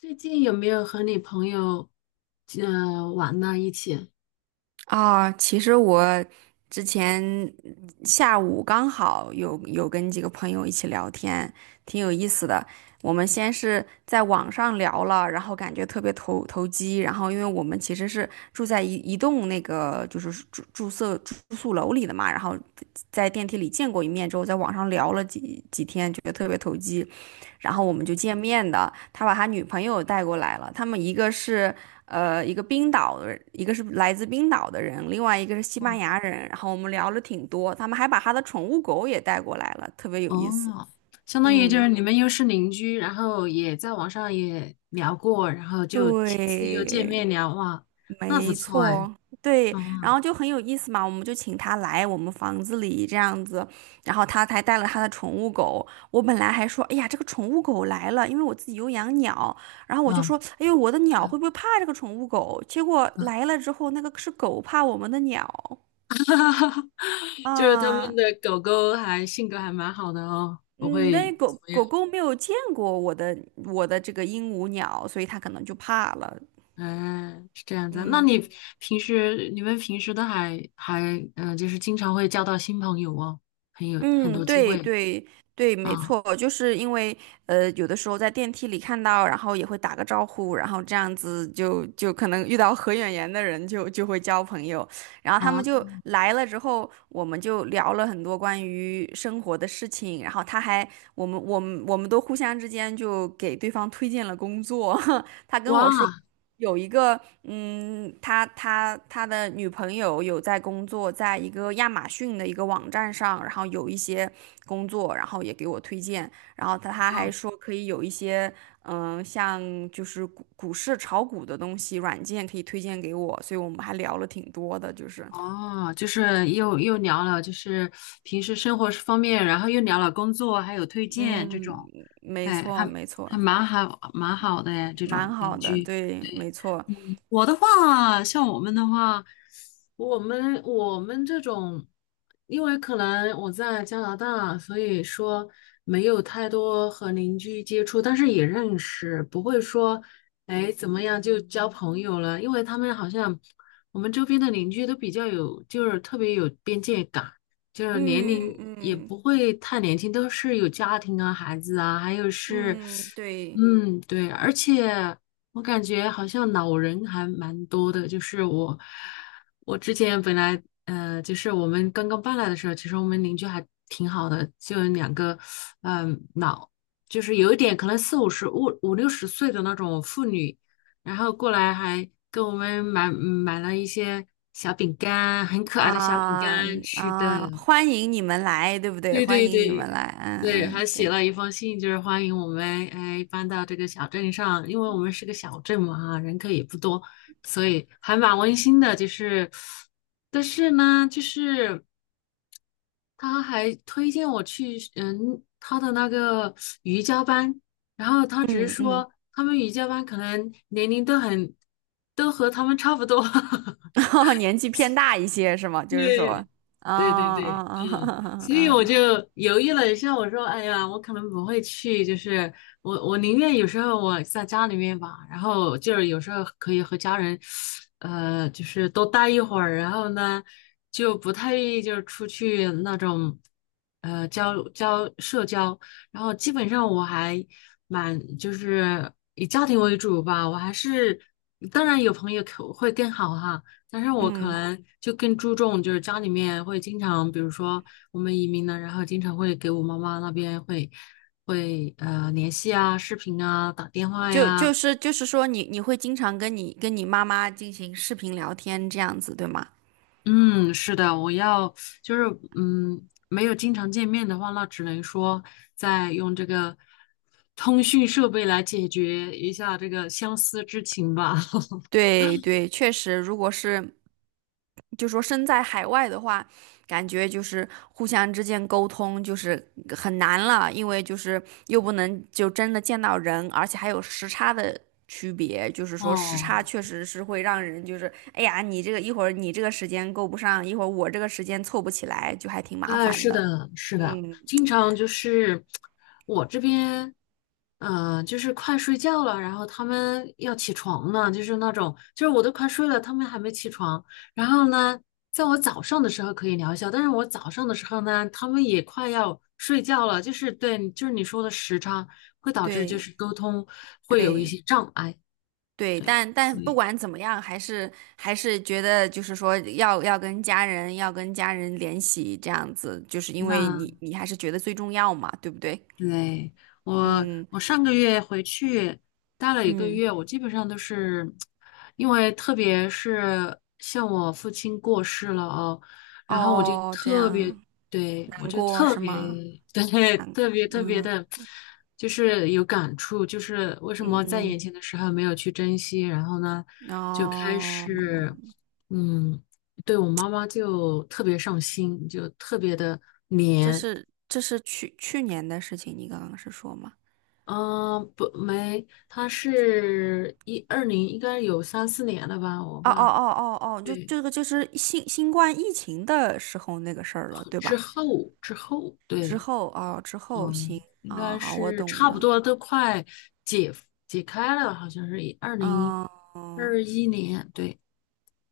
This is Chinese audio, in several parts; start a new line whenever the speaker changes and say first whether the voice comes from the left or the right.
left: 最近有没有和你朋友玩呢？一起？
right: 啊，其实我之前下午刚好有跟几个朋友一起聊天，挺有意思的。我们先是在网上聊了，然后感觉特别投机，然后因为我们其实是住在一栋那个就是住宿楼里的嘛，然后在电梯里见过一面之后，在网上聊了几天，觉得特别投机。然后我们就
left: 哦
right: 见面的。他把他女朋友带过来了，他们一个是呃一个冰岛的人一个是来自冰岛的人，另外一个是西班
left: 哦
right: 牙人。然后我们聊了挺多，他们还把他的宠物狗也带过来了，特别有意
left: 哦，
right: 思。
left: 相当于就是
right: 嗯，
left: 你们又是邻居，然后也在网上也聊过，然后就亲自又见
right: 对。
left: 面聊，哇，那不
right: 没
left: 错哎，
right: 错，对，然
left: 嗯
right: 后就很有意思嘛，我们就请他来我们房子里这样子，然后他还带了他的宠物狗。我本来还说，哎呀，这个宠物狗来了，因为我自己有养鸟，然后我就
left: 嗯，
right: 说，哎呦，我的鸟会不会怕这个宠物狗？结果
left: 嗯
right: 来了之后，那个是狗怕我们的鸟
left: 就是他们
right: 啊。
left: 的狗狗还性格还蛮好的哦，不
right: 嗯，但
left: 会。
right: 是
left: 怎
right: 狗
left: 么
right: 狗
left: 样。
right: 狗没有见过我的这个鹦鹉鸟，所以它可能就怕了，
left: 嗯，是这样子。那
right: 嗯。
left: 你们平时都还就是经常会交到新朋友哦，很
right: 嗯，
left: 多机
right: 对
left: 会
right: 对对，没
left: 啊
right: 错，就是因为有的时候在电梯里看到，然后也会打个招呼，然后这样子就可能遇到合眼缘的人就会交朋友，然后他们
left: 啊
right: 就来了之后，我们就聊了很多关于生活的事情，然后我们都互相之间就给对方推荐了工作，他跟
left: 哇
right: 我说。有一个，嗯，他的女朋友有在工作，在一个亚马逊的一个网站上，然后有一些工作，然后也给我推荐，然后他还
left: 哦
right: 说可以有一些，嗯，像就是股市炒股的东西软件可以推荐给我，所以我们还聊了挺多的，就是，
left: 哦，就是又聊了，就是平时生活方面，然后又聊了工作，还有推荐这
right: 嗯，
left: 种。
right: 没
left: 哎，
right: 错
left: 还
right: 没错，
left: 还蛮好蛮好的哎，这
right: 蛮
left: 种
right: 好
left: 邻
right: 的，
left: 居。
right: 对，
left: 对。
right: 没错，
left: 我的话，像我们的话，我们这种，因为可能我在加拿大，所以说没有太多和邻居接触，但是也认识，不会说，哎，怎么样就交朋友了，因为他们好像我们周边的邻居都比较有，就是特别有边界感，就是年
right: 嗯
left: 龄也
right: 嗯
left: 不会太年轻，都是有家庭啊、孩子啊，还有是，
right: 嗯，对。
left: 嗯，对，而且。我感觉好像老人还蛮多的，就是我，我之前本来，就是我们刚刚搬来的时候，其实我们邻居还挺好的，就有两个，嗯、老，就是有一点可能四五十、五六十岁的那种妇女，然后过来还给我们买买了一些小饼干，很可爱的小饼
right: 啊
left: 干吃的，
right: 啊，欢迎你们来，对不对？
left: 对
right: 欢
left: 对
right: 迎你们
left: 对
right: 来，嗯
left: 对，还
right: 嗯，
left: 写
right: 对，
left: 了一封信，就是欢迎我们哎搬到这个小镇上，因为我们是个小镇嘛哈，人口也不多，所以还蛮温馨的。就是，但是呢，就是他还推荐我去他的那个瑜伽班，然后他只是
right: 嗯嗯，
left: 说他们瑜伽班可能年龄都很都和他们差不多，
right: 哦，年纪偏大一些是吗？就是说，
left: 对，
right: 啊
left: 对对
right: 啊
left: 对，
right: 啊
left: 嗯，
right: 啊，
left: 所以我
right: 啊
left: 就犹豫了一下，我说，哎呀，我可能不会去，就是我宁愿有时候我在家里面吧，然后就是有时候可以和家人，就是多待一会儿，然后呢，就不太愿意就是出去那种，社交，然后基本上我还蛮就是以家庭为主吧，我还是当然有朋友可会更好哈。但是我可能就更注重，就是家里面会经常，比如说我们移民了，然后经常会给我妈妈那边会联系啊、视频啊、打电话
right: 就
left: 呀。
right: 就是说你，你会经常跟你妈妈进行视频聊天这样子，对吗？
left: 嗯，是的，我要就是没有经常见面的话，那只能说再用这个通讯设备来解决一下这个相思之情吧。
right: 对对，确实，如果是就说身在海外的话，感觉就是互相之间沟通就是很难了，因为就是又不能就真的见到人，而且还有时差的区别，就是 说时
left: 哦。
right: 差确实是会让人就是哎呀，你这个一会儿你这个时间够不上，一会儿我这个时间凑不起来，就还挺麻
left: 哎，
right: 烦
left: 是
right: 的。
left: 的，是的，
right: 嗯，
left: 经常就是我这边，就是快睡觉了，然后他们要起床呢，就是那种，就是我都快睡了，他们还没起床。然后呢，在我早上的时候可以聊一下，但是我早上的时候呢，他们也快要睡觉了，就是对，就是你说的时差会导致就
right: 对
left: 是沟通会有一
right: 对。
left: 些障碍，
right: 对，
left: 对，
right: 但但
left: 所
right: 不
left: 以
right: 管怎么样，还是还是觉得就是说要跟家人联系这样子，就是因为你
left: 那。
right: 你还是觉得最重要嘛，对不对？
left: 对，我，
right: 嗯
left: 我上个月回去待了一个
right: 嗯，
left: 月，我基本上都是，因为特别是像我父亲过世了哦，然后我就
right: 哦，这
left: 特别，
right: 样
left: 对，我
right: 难
left: 就
right: 过
left: 特
right: 是
left: 别，
right: 吗？
left: 对，特别特别
right: 嗯
left: 的，就是有感触，就是为什么在
right: 嗯，
left: 眼前的时候没有去珍惜，然后呢，就开
right: 哦，
left: 始，嗯，对我妈妈就特别上心，就特别的
right: 这
left: 黏。
right: 是这是去年的事情，你刚刚是说吗？
left: 嗯，不，没，他是一二零，应该有三四年了吧，我
right: 哦哦
left: 吧，
right: 哦哦哦，就
left: 对，
right: 这个就是新冠疫情的时候那个事儿了，对
left: 之
right: 吧？
left: 后之后，
right: 之
left: 对，
right: 后哦，之后行
left: 嗯，应
right: 啊，
left: 该
right: 好，我
left: 是
right: 懂
left: 差不
right: 了，
left: 多都快解解开了，好像是二零
right: 嗯
left: 二一年，对，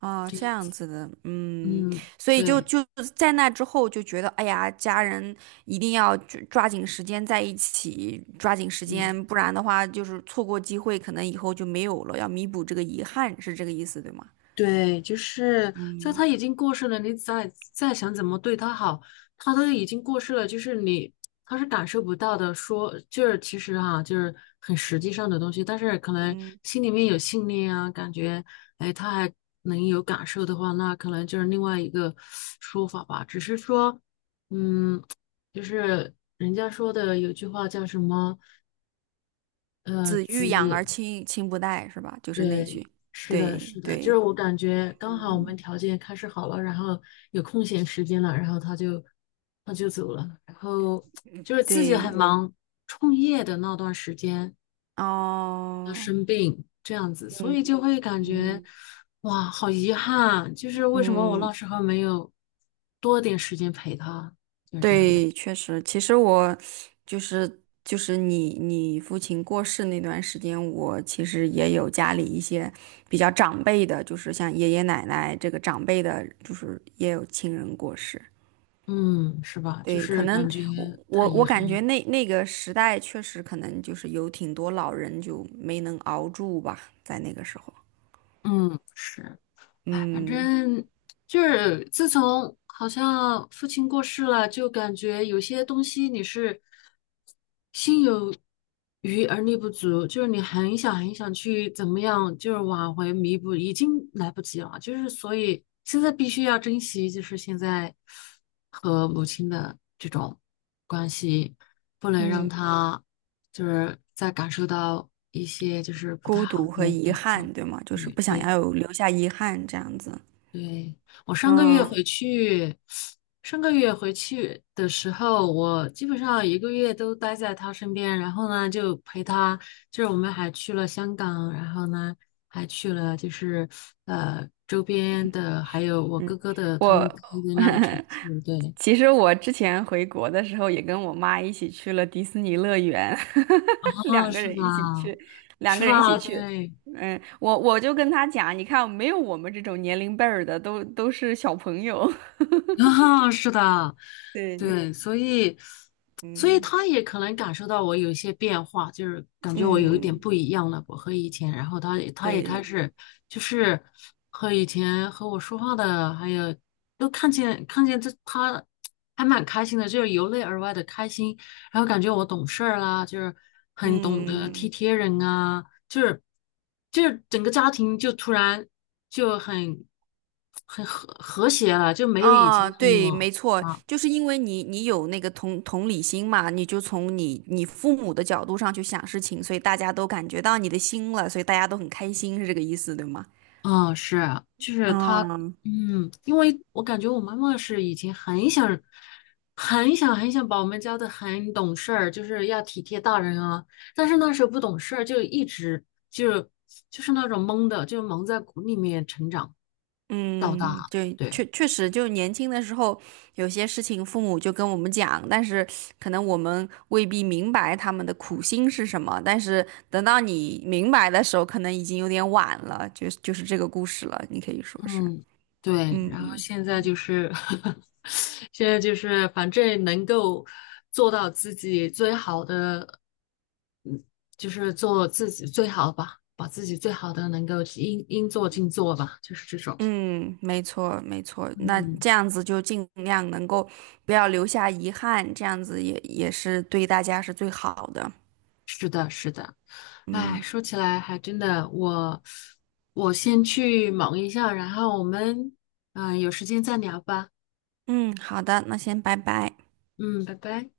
right: 哦，
left: 这
right: 这
left: 样
right: 样
left: 子，
right: 子的，嗯，
left: 嗯，
right: 所以就
left: 对，
right: 就在那之后就觉得，哎呀，家人一定要抓紧时间在一起，抓紧时
left: 对，
right: 间，不然的话就是错过机会，可能以后就没有了，要弥补这个遗憾，是这个意思，对吗？
left: 对，就是在他
right: 嗯
left: 已经过世了，你再想怎么对他好，他都已经过世了，就是你他是感受不到的。说就是其实哈、就是很实际上的东西，但是可能
right: 嗯，
left: 心里面有信念啊，感觉哎他还能有感受的话，那可能就是另外一个说法吧。只是说，嗯，就是人家说的有句话叫什么，呃，
right: 子欲养
left: 子
right: 而亲不待是吧？就是那
left: 对，
right: 句，
left: 是的，
right: 对
left: 是的，就是
right: 对，
left: 我感觉刚好我
right: 嗯
left: 们条件开始好了，然后有空闲时间了，然后他就走了，然后就是自己
right: 对，
left: 很忙，创业的那段时间他
right: 哦，
left: 生病这样子，所以就
right: 嗯
left: 会感觉
right: 嗯。
left: 哇，好遗憾，就是为什么我那
right: 嗯，
left: 时候没有多点时间陪他，就是这样子，
right: 对，确实，其实我就是就是你你父亲过世那段时间，我其实也有家里一些比较长辈的，就是像爷爷奶奶这个长辈的，就是也有亲人过世。
left: 嗯，是吧？就
right: 对，可
left: 是
right: 能
left: 感觉
right: 我
left: 太
right: 我
left: 遗
right: 我
left: 憾，
right: 感觉那个时代确实可能就是有挺多老人就没能熬住吧，在那个时候，
left: 嗯，是。哎，反
right: 嗯
left: 正就是自从好像父亲过世了，就感觉有些东西你是心有余而力不足，就是你很想很想去怎么样，就是挽回弥补，已经来不及了。就是所以现在必须要珍惜，就是现在和母亲的这种关系，不能让
right: 嗯，
left: 她就是再感受到一些就是不太
right: 孤
left: 好
right: 独和
left: 的
right: 遗
left: 感受。
right: 憾，对吗？就是
left: 嗯，
right: 不想
left: 对。
right: 要有留下遗憾这样子，
left: 对，我上个月
right: 嗯。
left: 回去，上个月回去的时候，我基本上一个月都待在他身边，然后呢就陪他，就是我们还去了香港，然后呢还去了就是周边的，还有我
right: 嗯，
left: 哥哥的他们待
right: 我
left: 的那个城 市，对，
right: 其实我之前回国的时候也跟我妈一起去了迪士尼乐园，
left: 啊，
right: 两个
left: 是
right: 人一起
left: 吧？
right: 去，两
left: 是
right: 个人一起
left: 吧？
right: 去。
left: 对，
right: 嗯，我我就跟她讲，你看没有我们这种年龄辈儿的，都是小朋友。
left: 啊，是的，
right: 对，
left: 对，所以，所以
right: 嗯，
left: 他也可能感受到我有一些变化，就是感觉我有一点
right: 嗯，
left: 不一样了，我和以前，然后他也开
right: 对，
left: 始就是和以前和我说话的，还有都看见这他还蛮开心的，就是由内而外的开心，然后感觉我懂事儿啦，就是很懂得体
right: 嗯。
left: 贴人啊，就是就是整个家庭就突然就很很和谐了，就没有以前
right: 啊，
left: 那
right: 对，
left: 么
right: 没错，
left: 啊，
right: 就是因为你你有那个同理心嘛，你就从你父母的角度上去想事情，所以大家都感觉到你的心了，所以大家都很开心，是这个意思，对吗？
left: 啊是，就是他，
right: 嗯，
left: 嗯，因为我感觉我妈妈是以前很想很想很想把我们教的很懂事儿，就是要体贴大人啊，但是那时候不懂事儿，就一直就就是那种懵的，就蒙在鼓里面成长到大，
right: 嗯，对，
left: 对。
right: 确确实，就年轻的时候，有些事情父母就跟我们讲，但是可能我们未必明白他们的苦心是什么，但是等到你明白的时候，可能已经有点晚了，就是这个故事了，你可以说是，
left: 嗯，对，
right: 嗯。
left: 然后
right: 嗯
left: 现在就是，现在就是，反正能够做到自己最好的，就是做自己最好吧，把自己最好的能够应应做尽做吧，就是这种。
right: 嗯，没错，没错。那
left: 嗯，
right: 这样子就尽量能够不要留下遗憾，这样子也也是对大家是最好的。
left: 哎，
right: 嗯
left: 说起来还真的，我我先去忙一下，然后我们有时间再聊吧。
right: 嗯，好的，那先拜拜。
left: 嗯，拜拜。